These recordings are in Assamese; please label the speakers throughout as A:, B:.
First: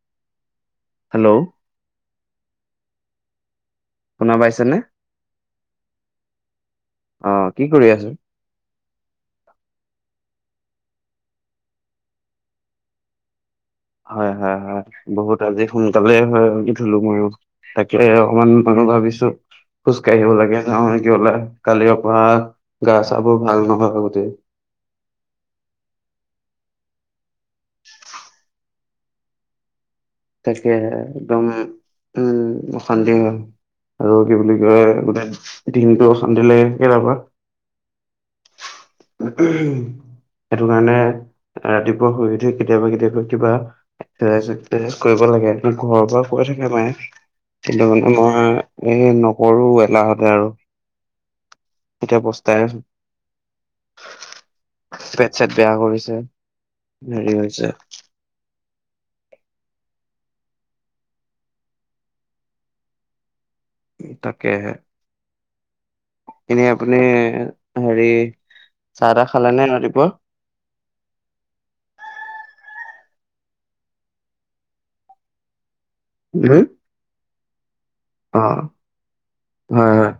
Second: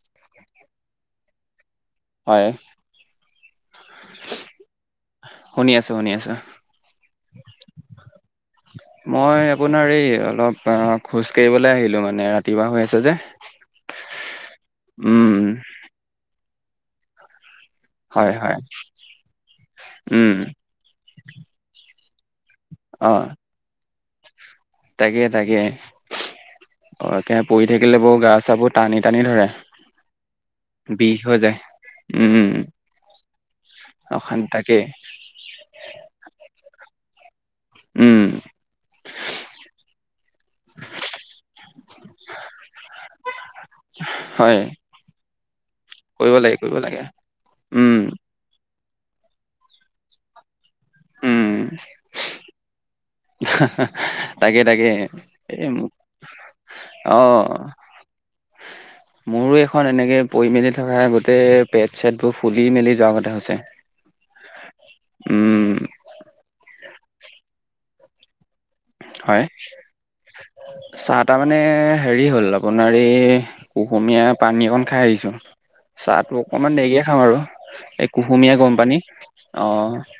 A: [unintelligible]
B: হেল্ল'
A: হয়
B: শুনা পাইছে নে
A: শুনি আছো শুনি আছো
B: অ' কি কৰি আছো?
A: মই আপোনাৰ এই অলপ অ খোজ কঢ়িবলৈ আহিলো মানে ৰাতিপুৱা হৈ আছে যে
B: হয় হয় হয় বহুত
A: উম
B: আজি সোনকালে হয়কি থলো মইো তাকে
A: হয়
B: অকমান
A: হয়
B: মানুহ ভাবিছো খোজ কাঢ়িব
A: উম
B: লাগে যাওঁ নিকি উলাই পোৰা গা
A: অ
B: চা বোৰ ভাল নহয় গোতেই
A: তাকে তাকে অ একেহে পৰি থাকিলে বৌ গা চাবোৰ টানি টানি ধৰে
B: তাকে
A: বিষ হৈ
B: একদম
A: যায়
B: উম অশান্তি হল আৰু কি
A: অশান্তি
B: বুলি
A: তাকে
B: কয় গোটেই দিনটো অশান্তি লাগোকে যাবা
A: উম
B: [unintelligible] সেইটো কাৰণে ৰাতিপুৱা শুই উঠি কেতিয়াবা কেতিয়াবা কিবা
A: হয়
B: এ [unintelligible] কব লাগে ঘৰৰ পৰা
A: কৰিব
B: কৈ
A: লাগে
B: থাকে
A: কৰিব
B: মায়
A: লাগে
B: কিন্তু
A: উম
B: মানে মই এ নকৰো এলাহতে আৰু
A: উম
B: এতিয়া পস্তাই আছো
A: হা হা তাকে তাকে
B: পেট চেট
A: এই
B: বেয়া কৰিছে
A: অ
B: হেৰি হৈছে
A: মোৰো এখন এনেকে পৰি মেলি থকা গোটেই পেট চেট বোৰ ফুলি মেলি যোৱাৰ কথা হৈছে
B: তাকে
A: উম
B: হে আপনি হেৰি চাহ তাহ
A: হয়
B: খালে নে ৰাতিপুৱা?
A: চাহ তাহ মানে হেৰি হ'ল অ আপোনাৰ কুহুমীয়া পানীকন খাই আহিছো চাহটো
B: হুম?
A: অকমান দেৰি খাাম আৰু এই
B: অ
A: কুহুমীয়া গম পানী অ
B: হয় হয়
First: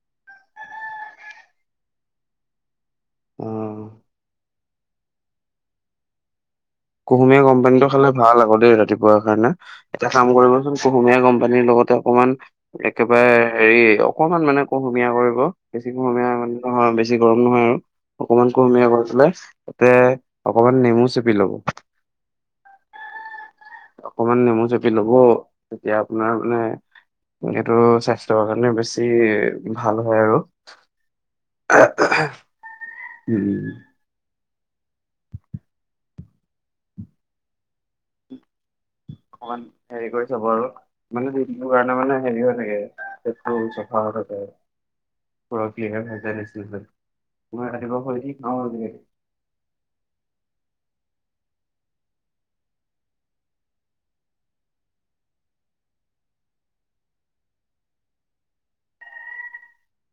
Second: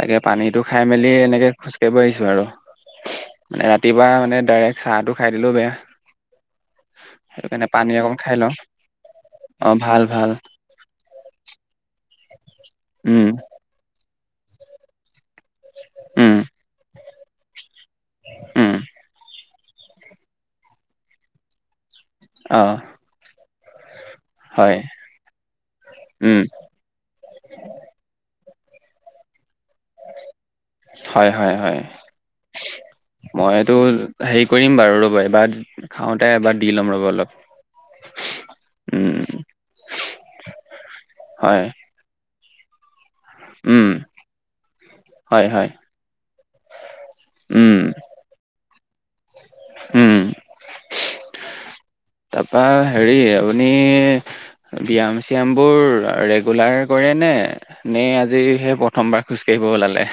A: তাকে পানীটো খাই মেলি এনেকে খোজ কঢ়়িছো আৰু
B: অ
A: মানে ৰাতিপুৱা মানে ডাইৰেক্ট চাহটো খাই দিলেও বেয়া
B: কুহুমীয়া
A: সেইটো কাৰণে
B: কোম্পানীটো
A: পানী
B: খালে
A: অকণ খাই
B: ভাল
A: লওঁ
B: আকৌ দেই ৰাতিপুৱাৰ কাৰণে
A: অ', ভাল
B: এটা
A: ভাল
B: কাম কৰিবচোন কুহুমীয়া গৰম পানী লগত অকণমান
A: উম,
B: একেবাৰে হেৰি অকমান মানে কুহুমীয়া কৰিব বেছি কুহুমীয়া
A: উম,
B: মানে নহয়ি বেছি গৰম নহয় আৰু অকনমান
A: উম,
B: কুহমীয়া ঘৰ পলে তাতে অকমান নেমু চেপি ল'ব
A: অ
B: অকমান নেমু
A: হয়
B: চপি লব তেতিয়া
A: উম,
B: আপোনাৰ মানে সটো স্বাস্থ্যৰ কাৰণে মানে বেছি ভাল হয় আৰু।
A: মইটো হেৰি কৰিম বাৰু, ৰ'ব, এবাৰ খাওঁতে এবাৰ দি ল'ম ৰ'ব অলপ। উম,
B: অকমান হেৰি কৰি চাব আৰু মানে
A: হয়,
B: যিটো কাৰণে মানে হেৰি হৈ থাকে। হেতু
A: উম,
B: চফা হ'লে
A: হয়, হয়,
B: বেয়া [unintelligible]
A: উম,
B: তোমাৰ আহিব হ'ল কি, অ' [unintelligible]
A: উম।
B: [inaudible]
A: তাৰপা হেৰি আপুনি ব্যায়াম চিয়ামবোৰ ৰেগুলাৰ কৰে নে, নে আজি সেই প্ৰথমবাৰ খোজকাঢ়ি গৈ ওলালে।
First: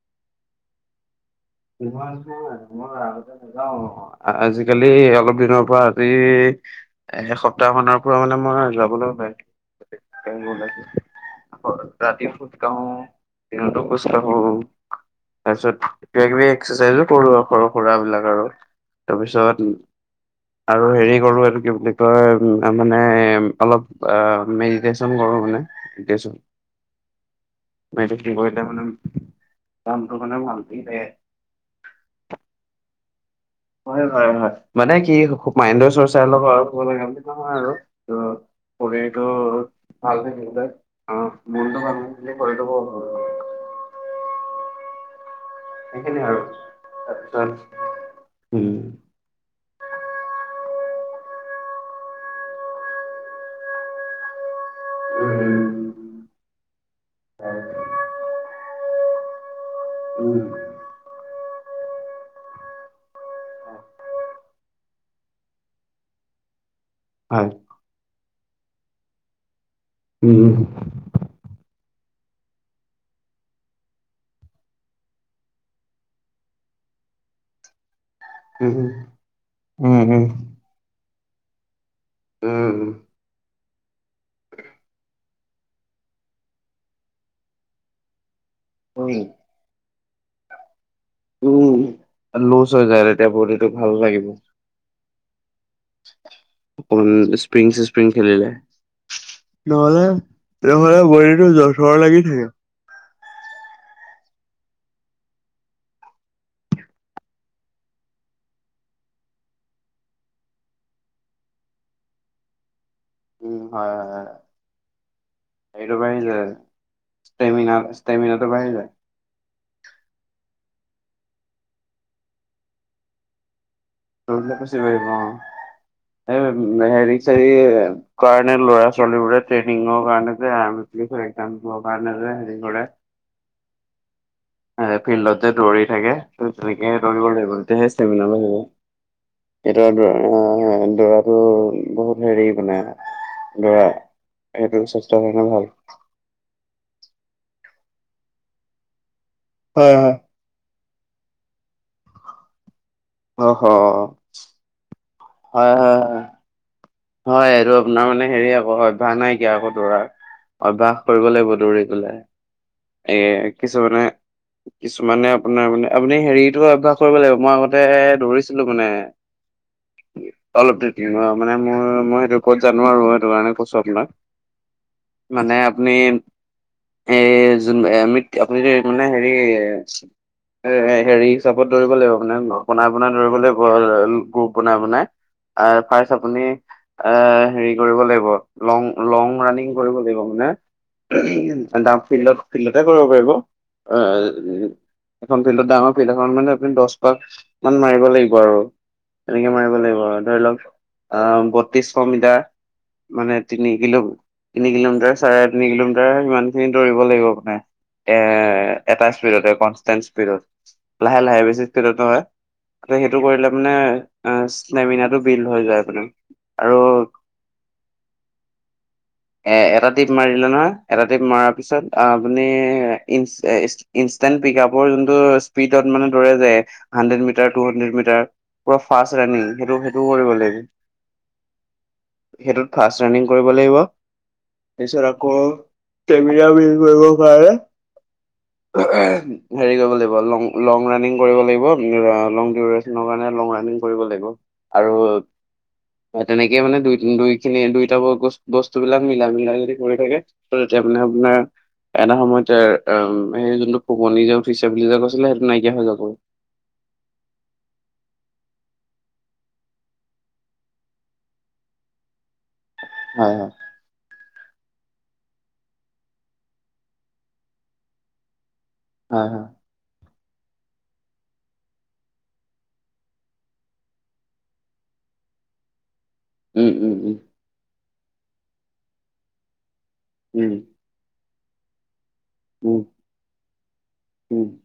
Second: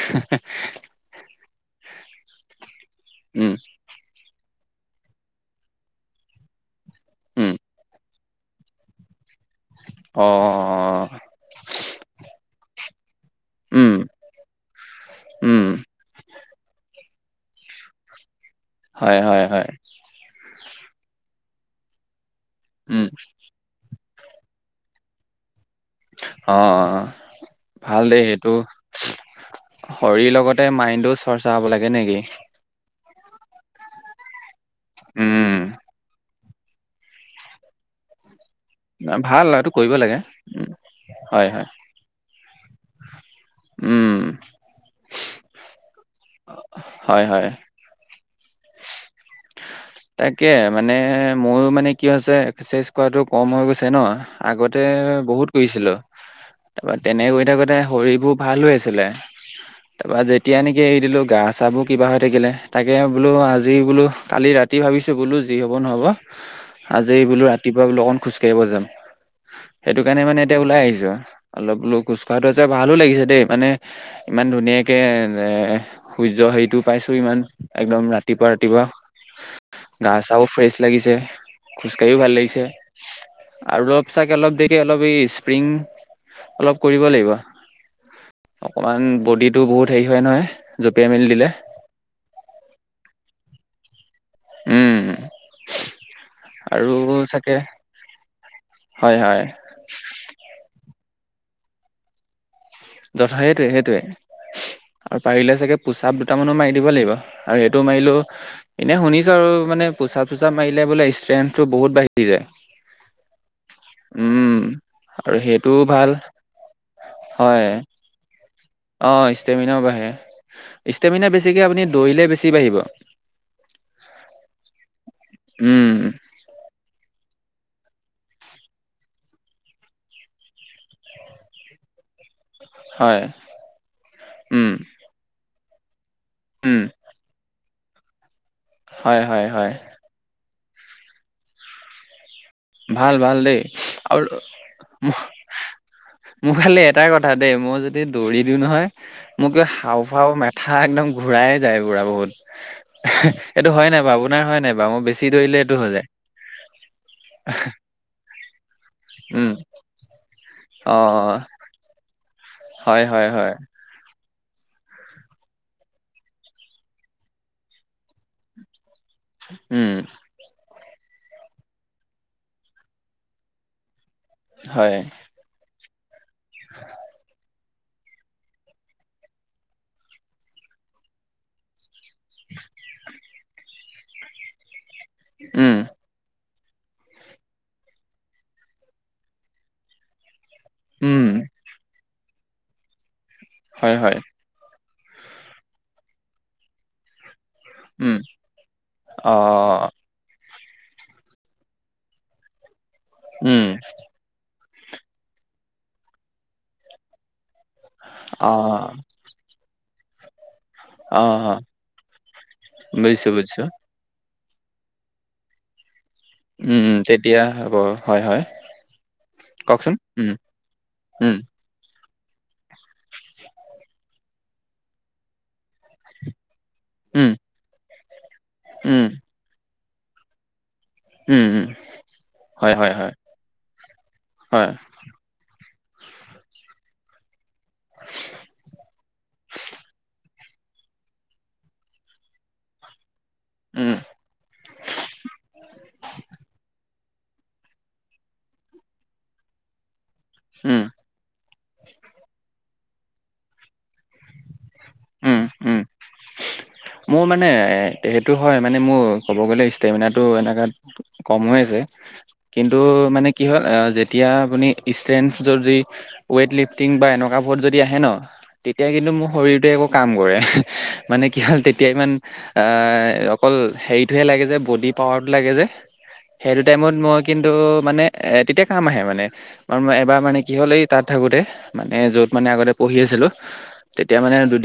B: মই আগতে
A: উম,
B: নাযাওঁ, আজি আজিকালি অলপ দিনৰ পৰা আজি এক
A: উম,
B: সপ্তাহমানৰ পৰা মানে মই যাবলৈ উলাই
A: অ',
B: ৰাতি খোজ কাঢ়োঁ। দিনটো
A: উম,
B: খোজকাঢ়োঁ,
A: উম,
B: তাৰপিছত কিবা এক্সাৰচাইজো কৰঁ আৰু সৰু- সুৰাবলাক আৰু
A: হয়, হয়,
B: তাৰপিছত
A: হয়,
B: আৰু হেৰি কৰোঁ, এইটো কি বুলি কয় মানে
A: উম,
B: অলপ মেডিটেশ্যন কৰোঁ মানে। মেডিটেশ্যন
A: অ'। ভাল দেই
B: মেডিটেশ্যন
A: সেইটো,
B: কৰিলে মানে কামটো
A: শৰীৰ
B: মানে
A: লগতে
B: ভালকে যায়।
A: মাইণ্ডটো চৰ্চা হব লাগে, নে কি?
B: হয়, হয়, হয়, মানে কি
A: উম,
B: মাইণ্ডৰো চৰ্চা অলপ হয়। লগা বুলি নহয় আৰু ত' শৰীৰটো
A: ভাল এইটো কৰিব লাগে।
B: ভাল থাকিলে,
A: উম, হয়, হয়,
B: মনটো ভাল শৰীৰটো হয়।
A: উম।
B: সেইখিনিয়ে আৰু
A: হয়, হয়।
B: তাৰপিছত উম
A: তাকে মানে মোৰ মানে কি হৈছে, এক্সাৰচাইজ কৰাটো কম হৈ গৈছে ন আগতে তে বহুত কৰিছিলোঁ শ, তাৰপা তেনে কৰি
B: উম
A: থাকোঁতে শৰীৰবোৰ ভাল হৈ আছিল ছিলে, তাৰপৰা
B: উম।
A: যেতিয়া নেকি এৰি দিলোঁ, গা- চা বোৰ কিবা হৈ থাকিলে, তাকে বোলো আজি বোলো কালি ৰাতি ভাবিছোঁ বোলো যি হব ন'হব আজি বোলো
B: হয়,
A: ৰাতিপুৱা বোলো অকন খোজকাাঢ়িব যাম। সেইটো কাৰণে মানে
B: উম।
A: এতিয়া ওলাই আহিছোঁ আৰু, ‌অলপ লোক কোজকঢ়াটো যে আছে ভালো লাগিছে দেই, ‌মানে ইমান ধুনীয়াকে এ সূৰ্য হেৰিটোও পাইছোঁ ইমান শ, একদম ৰাতিপুৱা ৰাতিপুৱা
B: উম,
A: গা
B: উম।
A: -চাও ফ্ৰেছ লাগিছে। খোজ কাঢ়িও ভাল লাগিছে।
B: উম,
A: আৰু অলপ চাগে অলপ দেৰিকে অলপ এই স্প্ৰিং অলপ কৰিব লাগিব অকমান বডিটো বহুত হেৰি হয় নহয়, জঁপিয়াই মেলি দিলে।
B: উম। লুজ হৈ যায় তেতিয়া বডিটো ভাল লাগিব।
A: উম। আৰু
B: অ'
A: চাগে
B: স্প্ৰিং স্প্ৰিং খেলিলে।
A: হয়, হয়।
B: নহ'লে, নহ'লে বডীটো জথৰ লাগি থাকে।
A: কথা সেইটোৱে, সেইটোয়ে, আৰু পাৰিলে চাগে পোচাপ দুটামানো মাৰি দিব লাগিব আৰু সেইটোও মাৰি এনেই শুনিছোঁ আৰু মানে পোচাপ চোছাপ মাৰিলে বোলে ষ্ট্ৰেংথটো বহুত বাঢ়ি যায়।
B: উম, হয় হয়।
A: উম, আৰু সেইটোও
B: এইটো
A: ভাল,
B: বাঢ়ি যায়।
A: হয়।
B: ষ্টেমিনা ষ্টেমিনাটো বাঢ়ি যায়,
A: অ', ইষ্টেমিনাও বাঢ়ে, ইষ্টেমিনা বেছিকৈ আপুনি দৰিলে বেছি বাঢ়িব। উম,
B: সেই হেৰি কাৰণে ল'ৰা ছোৱালী ট্ৰেইনিংৰ কাৰণে, কাৰণ হে
A: হয়। উম,
B: ফিল্ডতে দৌৰি থাকে,
A: উম,
B: তেনেকে দৌৰিব লাগিব তেতিয়াহে ষ্টেমিনা
A: হয়, হয়,
B: বাঢ়িব।
A: হয়।
B: এটো দৰা, দৰাটো বহুত হেৰি মানে
A: ভাল ভাল দেই।
B: দৌৰা
A: আৰু
B: সেইটো স্বাস্থ্যৰ কাৰণে ভাল।
A: মোৰফালে এটাই কথা দেই, মই যদি দৌৰি দিওঁ নহয় মোক
B: হয় হয়।
A: হাওঁফাওঁ মেথা থা একদম ঘূৰাই যায় পুৰা বহুত।
B: অ হ
A: এইটো হয় নাই বাৰু? আপোনাৰ হয় নাই বাৰু? মোৰ বেছি চি ধৰিলে
B: হয়
A: এইটো হৈ
B: হয়
A: যায়।
B: হয়। হয়। এইটো আপোনাৰ মানে হেৰি আকৌ অভ্যাস নাইকীয়া
A: উম
B: আকৌ দৌৰাৰ।
A: অ
B: অভ্যাস কৰিব লাগিব দৌৰিবলৈ।
A: হয় হয়
B: এই
A: হয়
B: কিছুমানে কিছুমানে আপোনাৰ মানে, আপুনি হেৰিতো অভ্যাস কৰিব লাগিব। মই আগতে দৌৰিছিলোঁ মানে।
A: উম।
B: অলপ মানে মোৰ মই সেইটো ক'ত জানো আৰু। সেইটো কাৰণে কৈছো আপোনাক।
A: হয়।
B: আমি এজ যোন এ আমি আপুনি যে মানে হেৰি, হেৰি হিচাপত দৌৰিব লাগিব। বনাই বনাই দৌৰিবলৈ, গ্ৰুপ বনাই বনাই।
A: উম
B: আৰু ফাৰ্ষ্ট আপুনি এ, হেৰি কৰিব লাগিব, লং লং ৰানিং কৰিব লাগিব মানে।
A: উম
B: ফিল্ডত ফিল্ডতে কৰিব পাৰিব।
A: হয় হয়
B: এখন ফিল্ডত ডাঙৰ ফিল্ড এখন মানে আপুনি দছ পাক মান মাৰিব
A: উম
B: লাগিব আৰু।
A: অ
B: তেনেকে মাৰিব লাগিব আৰু। ধৰি লওক আহ বত্ৰিশ মিটাৰ মানে
A: উম
B: তিনি কিলো। তিনি কিলোমিটাৰ চাৰে তিনি কিলোমিটাৰ সিমানখিনি দৌৰিব লাগিব আপুনি। এ,
A: অ
B: এটা স্পীডতে কনষ্টেণ্ট স্পীডত।
A: অ
B: লাহে লাহে বেছি স্পীডত নহয়। আকৌ সেইটো
A: বুজিছো
B: কৰিলে
A: বুজিছো
B: মানে অ', ষ্টেমিনাটো বিল্ড হৈ যায় মানে। আৰু
A: উম, তেতিয়া হ'ব। হয় হয়।
B: এ এটা
A: কওকচোন
B: টিপ
A: উম
B: মাৰিলে নহয় এটা টিপ
A: উম
B: মৰাৰ পিছত। আপুনি ই ইনষ্টেণ্ট পিক-আপৰ যোনটো স্পীডত মানে দৌৰে যে hundred
A: um
B: metre, two hundred metre পুৰা
A: উম
B: ফাষ্ট ৰানিং। সেইটো সেইটোও কৰিব লাগিব।
A: উম উম
B: সেইটোত
A: হয় হয়
B: ফাষ্ট
A: হয়
B: ৰানিং কৰিব লাগিব।
A: হয়
B: তাৰপিছত আকৌ বিল্ড কৰিব কাৰণে। হেৰি কৰিব লাগিব লং লং ৰানিং কৰিব লাগিব লং ডিউৰেচনৰ কাৰণে। লং ৰানিং
A: উম
B: কৰিব লাগিব। আৰু তেনেকে মানে দুই দুই খিনি দুইটা বস্তুবিলাক মিলাই মিলাই যদি কৰি থাকে তও
A: উম
B: তেতিয়া মানে আপোনাৰ এটা সময়ত এ এ যোনটো কুমলি যে উঠিছ
A: উম, উম, মোৰ মানে সেইটো হয়, মানে মোৰ ক'ব গ'লে ষ্টেমিনাটো এনেকাত কম হৈ আছে। কিন্তু মানে
B: হয়
A: কি হ'ল যেতিয়া আপুনি ষ্ট্ৰেনথ যদি ৱেট লিফটিং বা এনেকুৱাবোৰত যদি আহে ন তেতিয়া কিন্তু মোৰ
B: হয় হয়
A: শৰীৰটোৱে একো বোৰে। মানে কি হ'ল তেতিয়া ইমান অকল হেৰিটোহে লাগে যে বডি প অড্ লাগে যে। সেইটো
B: উম
A: টাইমত
B: উম
A: মই কিন্তু মানে তেতিয়া কাম আহে মানে এবাৰ মানে কি
B: উম
A: হ'ল এই তাত থাকোঁতে মানে য'ত মানে আগতে
B: উম
A: পঢ়ি আছিলোঁ, তেতিয়া মানে
B: উম
A: দু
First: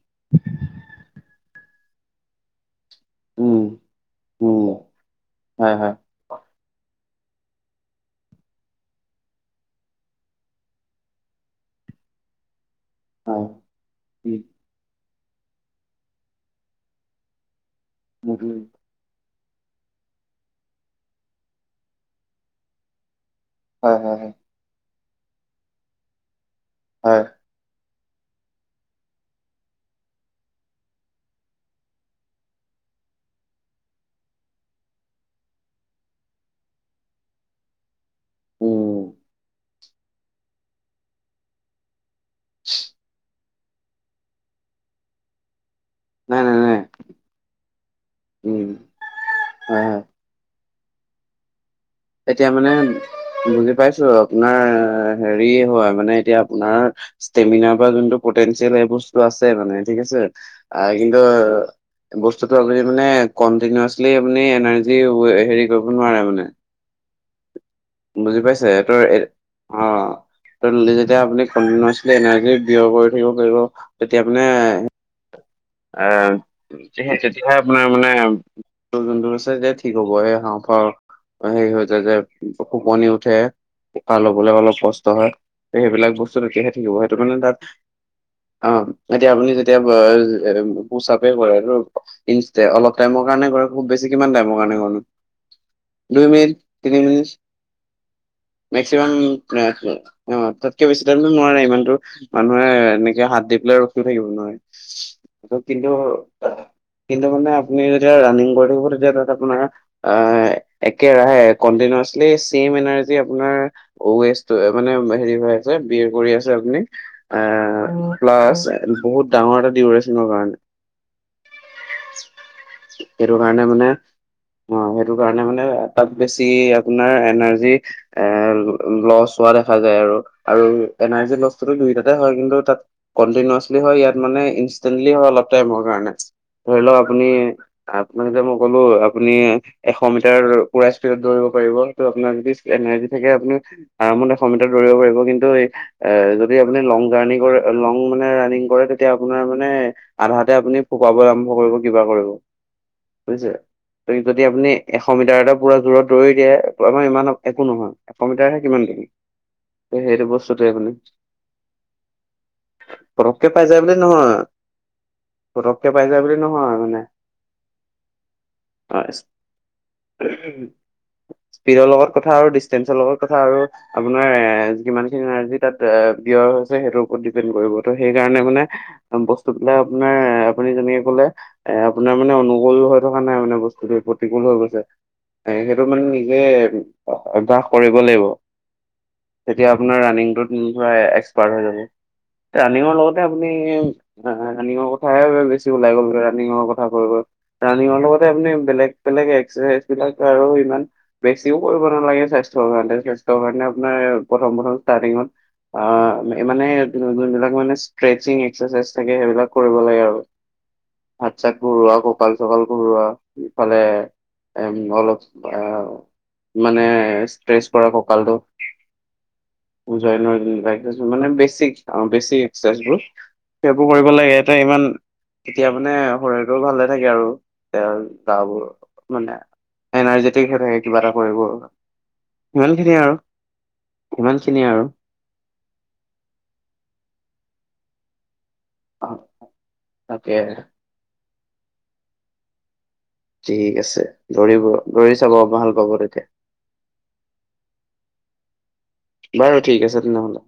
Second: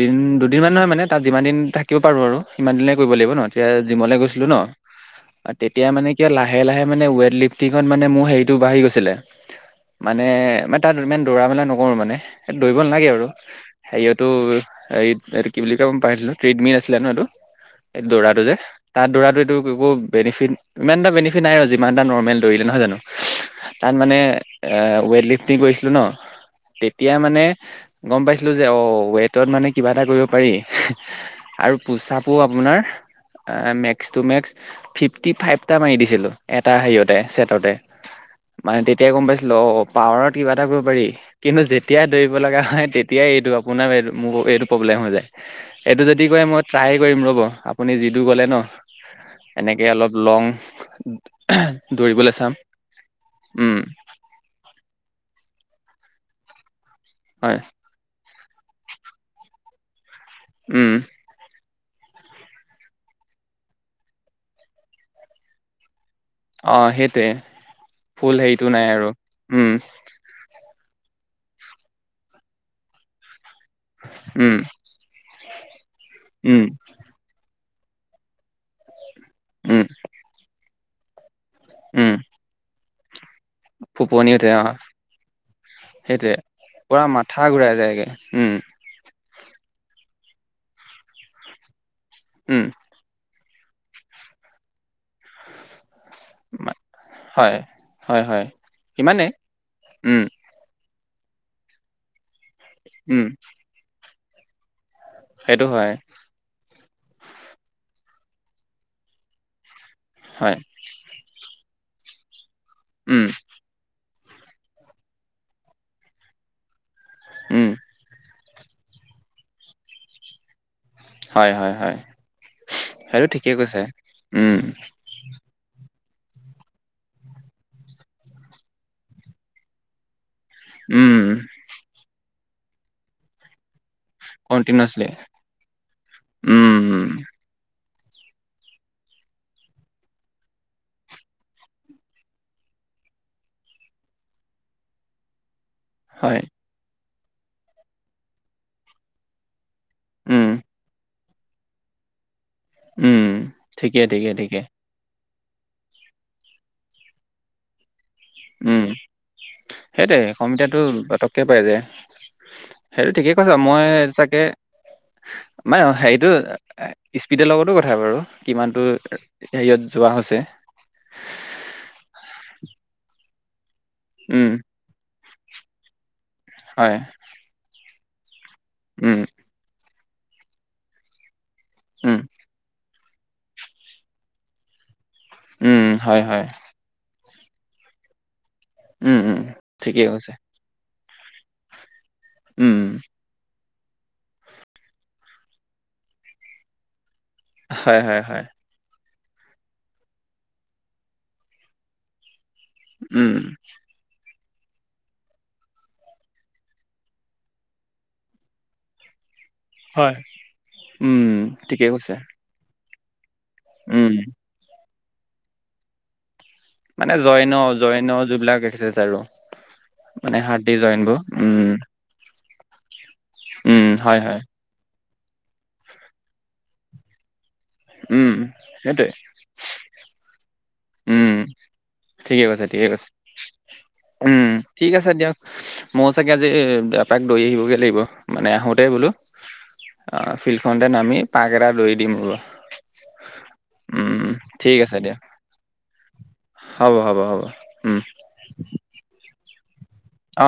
A: দুদিনমান নহয় মানে তাত যিমান দিন থাকিব পাৰোঁ আৰু। সিমান দিনে কৰিব লাগিব ন।
B: উম
A: তেতিয়া
B: উম
A: জিমলে গৈছিলোঁ ন।
B: উম হয়
A: তেতিয়া
B: হয়
A: মানে কি লাহে লাহে মানে ৱেইট লিফটিঙত মানে মোৰ হেৰিটো বাঢ়ি গৈছিলে। মানে মই তাত ইমান দৌৰা-মেলা নকৰো মানে। দৌৰিব নালাগে বাৰু।
B: হয়
A: হেৰিয়তো
B: উম
A: এই এইটো কি বুলি কয় মই পাইছিলোঁ ট্ৰিডমিল আছিলে ন এইটো? এই
B: উম
A: দৌৰাটো যে
B: উম
A: তাত দৌৰা একো কৰিব, বেনিফিট ইমান এটা বেনিফিট নাই আৰু যিমান এটা নৰ্মেল দৌৰিলে। নহয় জানো? তাত
B: হয়
A: মানে
B: হয় হয়
A: এ ৱেইট লিফটিং কৰিছিলো ন তেতিয়া
B: হয়
A: মানে গম পাইছিলো যে অ, ৱেটত মানে কিবা এটা কৰিব পাৰি আৰু পোচাপো আপোনাৰ মেক্স টু মেক্স ফিফটি ফাইভটা মাৰি দিছিলোঁ, এটা হেৰিয়তে ছেটতে। মানে
B: উম
A: তেতিয়াই গম পাইছিলোঁ অ, পাৱাৰত কিবা এটা কৰিব পাৰি কিন্তু যেতিয়া দৰিব লগা হয় তেতিয়াই এইটো আপোনাৰ মোৰ এইটো প্ৰব্লেম হৈ যায়। এইটো যদি
B: নাই
A: কয়
B: নাই
A: মই
B: নাই
A: ট্ৰাই কৰিম ৰ'ব আপুনি যিটো ক'লে ন।
B: উম হয়
A: এনেকে
B: হয়
A: অলপ লং দৌৰিবলৈ
B: এতিয়া
A: চাম
B: মানে বুজি
A: উম
B: পাইছো আপোনাৰ হেৰি হয় মানে এতিয়া আপোনাৰ
A: হয়
B: ষ্টেমিনাৰ বা যোনটো পটেঞ্চিয়েল সেই বস্তুটো আছে মানে ঠিক আছে
A: উম
B: কিন্তু বস্তুতটো আপুনি মানে কণ্টিনিউয়াছলি আপুনি এনাৰ্জি হেৰি কৰিব নোৱাৰে ম
A: অ', সেই
B: বুজি পাইছে সিইতোৰ অ,
A: উম
B: [unintelligible] যেতিয়া আপুনি কণ্টিনিউয়াছলি এনাৰ্জি ব্যয় কৰি থাকিব পাৰিব তেতিয়া মানে
A: উম
B: অ,
A: উম
B: সেই তেতিয়া আপোনাৰ মানে যোনটো হৈছে তেতিয়া
A: উম
B: ঠিক হ'ব আও, সেই হাওঁফাওঁ হেৰি হৈ যায় যে
A: উম
B: কঁপনি উঠে উশাহ
A: ফোপনি
B: ল'বলে
A: উঠে অ
B: অলপ কষ্ট হয় সেইবিলাক
A: সেইটোৱে
B: বস্তু তেতিয়াহে থাকিব
A: পুৰা
B: সেইটো মানে
A: মাথা
B: তাত
A: ঘূৰাই যায়গে উম
B: অ', এতিয়া আপুনি য পুশআপেই কৰেতো ত্ৰিছটা
A: উম
B: অলপ টাইমৰ [unintelligible] কৰে খুব বেছি কিমান টাইমৰ কাৰনে কৰে নু দুই মিনিট তিনি মিনিট
A: হয় হয় হয়
B: মেক্সিমাম
A: ইমানেই উম
B: অ', তাতকে বেছি [unintelligible] নোৱাৰে ইমানতো, মানুহে
A: উম
B: এনেকে হাত দি পেলাই ৰখিও থাকিব নোৱাৰে।
A: সেইটো
B: কিন্তু
A: হয়
B: কিন্তু মানে আপুনি যেতিয়া ৰানিং কৰি থাকিব তেতিয়া তাত আপোনাৰ এ,
A: হয়
B: একেৰাহে কণ্টিনিউয়াছলি চেম এনাৰ্জি
A: উম
B: আপোনাৰ ৱেইষ্টটো মানে হেৰি হৈ আছে বিয়েৰ কৰি আছে আপুনি আ,
A: উম
B: প্লাছ বহুত ডাঙৰ এটা ডিউৰেচনৰ কাৰণে।
A: হয় হয় হয়
B: সেইটো
A: ঠিকেই
B: কাৰণে
A: কৈছে।
B: মানে
A: উম,
B: অ, সেইটো কাৰণে মানে তাত বেছি আপোনাৰ এনাৰ্জি এ, লছ হোৱা দেখা যায় আৰু। আৰু
A: উম,
B: এনাৰ্জি লছতো দুইটাতে হয় কিন্তু তাত কণ্টিনিউয়াছলি হয় ইয়াত মানে
A: কণ্টিনিউচলি
B: ইনষ্টেণ্টলি হয় অলপ টাইমৰ কাৰণে ধৰি লওক
A: উম,
B: আপুনি আপোনাক এতিয়া মই ক'লো আপুনি এশ মিটাৰ পুৰা স্পীডত দৌৰিব পাৰিব ত আপোনাক যদি এনাৰ্জি থাকে আপুনি আৰমত এশ মিটাৰ দৌৰিব পাৰিব কিন্তু এই এ
A: হয়।
B: যদি আপুনি লং জাৰ্ণি কৰে লং মানে ৰাণিং কৰে তেতিয়া আপোনাৰ মানে
A: উম,
B: আধাতে আপুনি ফুকাব আৰম্ভ কৰিব কিবা কৰিব।
A: উম,
B: বুজছে
A: ঠিকে,
B: ত
A: ঠিকে,
B: যদি
A: ঠিকে।
B: আপুনি এশ মিটাৰ [unintelligible] পুৰা জোৰত দৌৰি দিয়ে আমাৰ ইমান একো নহয়। এশ মিটাৰহে
A: উম,
B: কিমান দিম ত'
A: সেইটোৱে
B: সেইটো বস্তুটোৱে
A: অসমীয়াটো
B: আপুনি
A: পতককে পাই যায়। সেইটো ঠিকেই
B: পতককে
A: কৈছা
B: পাই যায়
A: মই
B: বোলি
A: তাকে
B: নহয়।
A: মানে
B: পটককে পাই যায়
A: হেৰিটো
B: বুলি নহয় মানে
A: স্পিডৰ লগতো কথা বাৰু কিমানতো
B: অ
A: হেৰিয়ত যোৱা হৈছে
B: স্পীডৰ লগত কথা আৰু ডিচষ্টেন্ঞ্চৰ লগত কথা আৰু আপোনাৰ এ
A: উম,
B: কিমান খিনি এনাৰ্জি তাত ব্যয় হৈছে,
A: হয়।
B: সেইটোৰ ওপৰত ডিপেণ্ড কৰিব। ত' সেইকাৰণে মানে
A: উম,
B: বস্তুবিলাক আপোনাৰ আপুনি যেনেকে ক'লে এ আপোনাৰ
A: উম,
B: মানে অনুগল হয় থকা নাই মানে বস্তুটো প্ৰতিকূল হৈ গৈছে, এ সেইটো
A: উম,
B: মানে
A: হয়,
B: নিজে
A: হয়।
B: অভ্যাস কৰিব লাগিব,
A: উম, উম,
B: তেতিয়া আপোনাৰ
A: ঠিকেই কৈছে।
B: ৰানিংটোত [unintelligible] [unintelligible] হৈ যাব
A: উম,
B: ৰানিঙৰ লগতেই আপুনি ৰানিঙৰ কথাহে বেছি ওলাই গ'ল ৰানিঙৰ কথা কৈ কৈ, ৰানিঙৰ
A: হয়, হয়,
B: লগতে
A: হয়।
B: আপুনি বেলেগ বেলেগ এক্সাৰচাইজ বিলাক আৰু ইমান বেছিও কৰিব নালাগে স্বাস্থ্য
A: উম,
B: [unintelligible] আপোনাৰ প্ৰথম প্ৰথম ষ্টাৰ্টিঙত আ, মানে যোন বিলাক মানে স্ৰেছিং এক্সাৰচাইজ লাগে সেইবিলাক কৰিব লাগে
A: হয়।
B: আৰু
A: উম,
B: হাত চাত
A: ঠিকেই
B: বৰুা
A: কৈছে।
B: কক চকাল কৰোৱা ফালে
A: উম,
B: এ অলপ আ মানে
A: জইন,
B: ষ্ট্ৰেছ কৰা
A: জইন
B: ককালটো
A: যোনবিলাক এক্সাৰচাইজ আৰু
B: জয়নৰ
A: মানে হাত দি জইন
B: [unintelligible]
A: বোৰ
B: মানে
A: উম
B: বেছি অ, বেছি চইদবোৰ
A: উম
B: সেইবোৰ কৰিব
A: হয়
B: লাগে
A: হয়
B: এটা ইমান তেতিয়া মানে শৰীৰটো ভালে থাকে আৰু। তেওৰ
A: উম
B: গবোৰ
A: সেইটোৱে
B: মানে এনাৰ্জেটিক হৈ থাকে। কিবা এটা
A: উম
B: কৰিব আৰু
A: ঠিকে কৈছে ঠিকে
B: ইমানখিনিয়ে
A: কৈছে
B: আৰু।
A: উম, ঠিক আছে দিয়ক মই চাগে আজি এপাক দৈ আহিবগে লাগিব মানে আহোতে বোলো
B: অ
A: অ,
B: তাকে
A: ফিল্ড খনতে নামি। পাক এটা লৈ দিম ৰব।
B: ঠিক আছে
A: উম,
B: দৌৰিব
A: ঠিক আছে দিয়ক
B: দৌৰি চাব ভাল পাব তেতিয়া
A: হ'ব - হ'ব - হ'ব উম।
B: বাৰু ঠিক আছে তেনেহ'লে।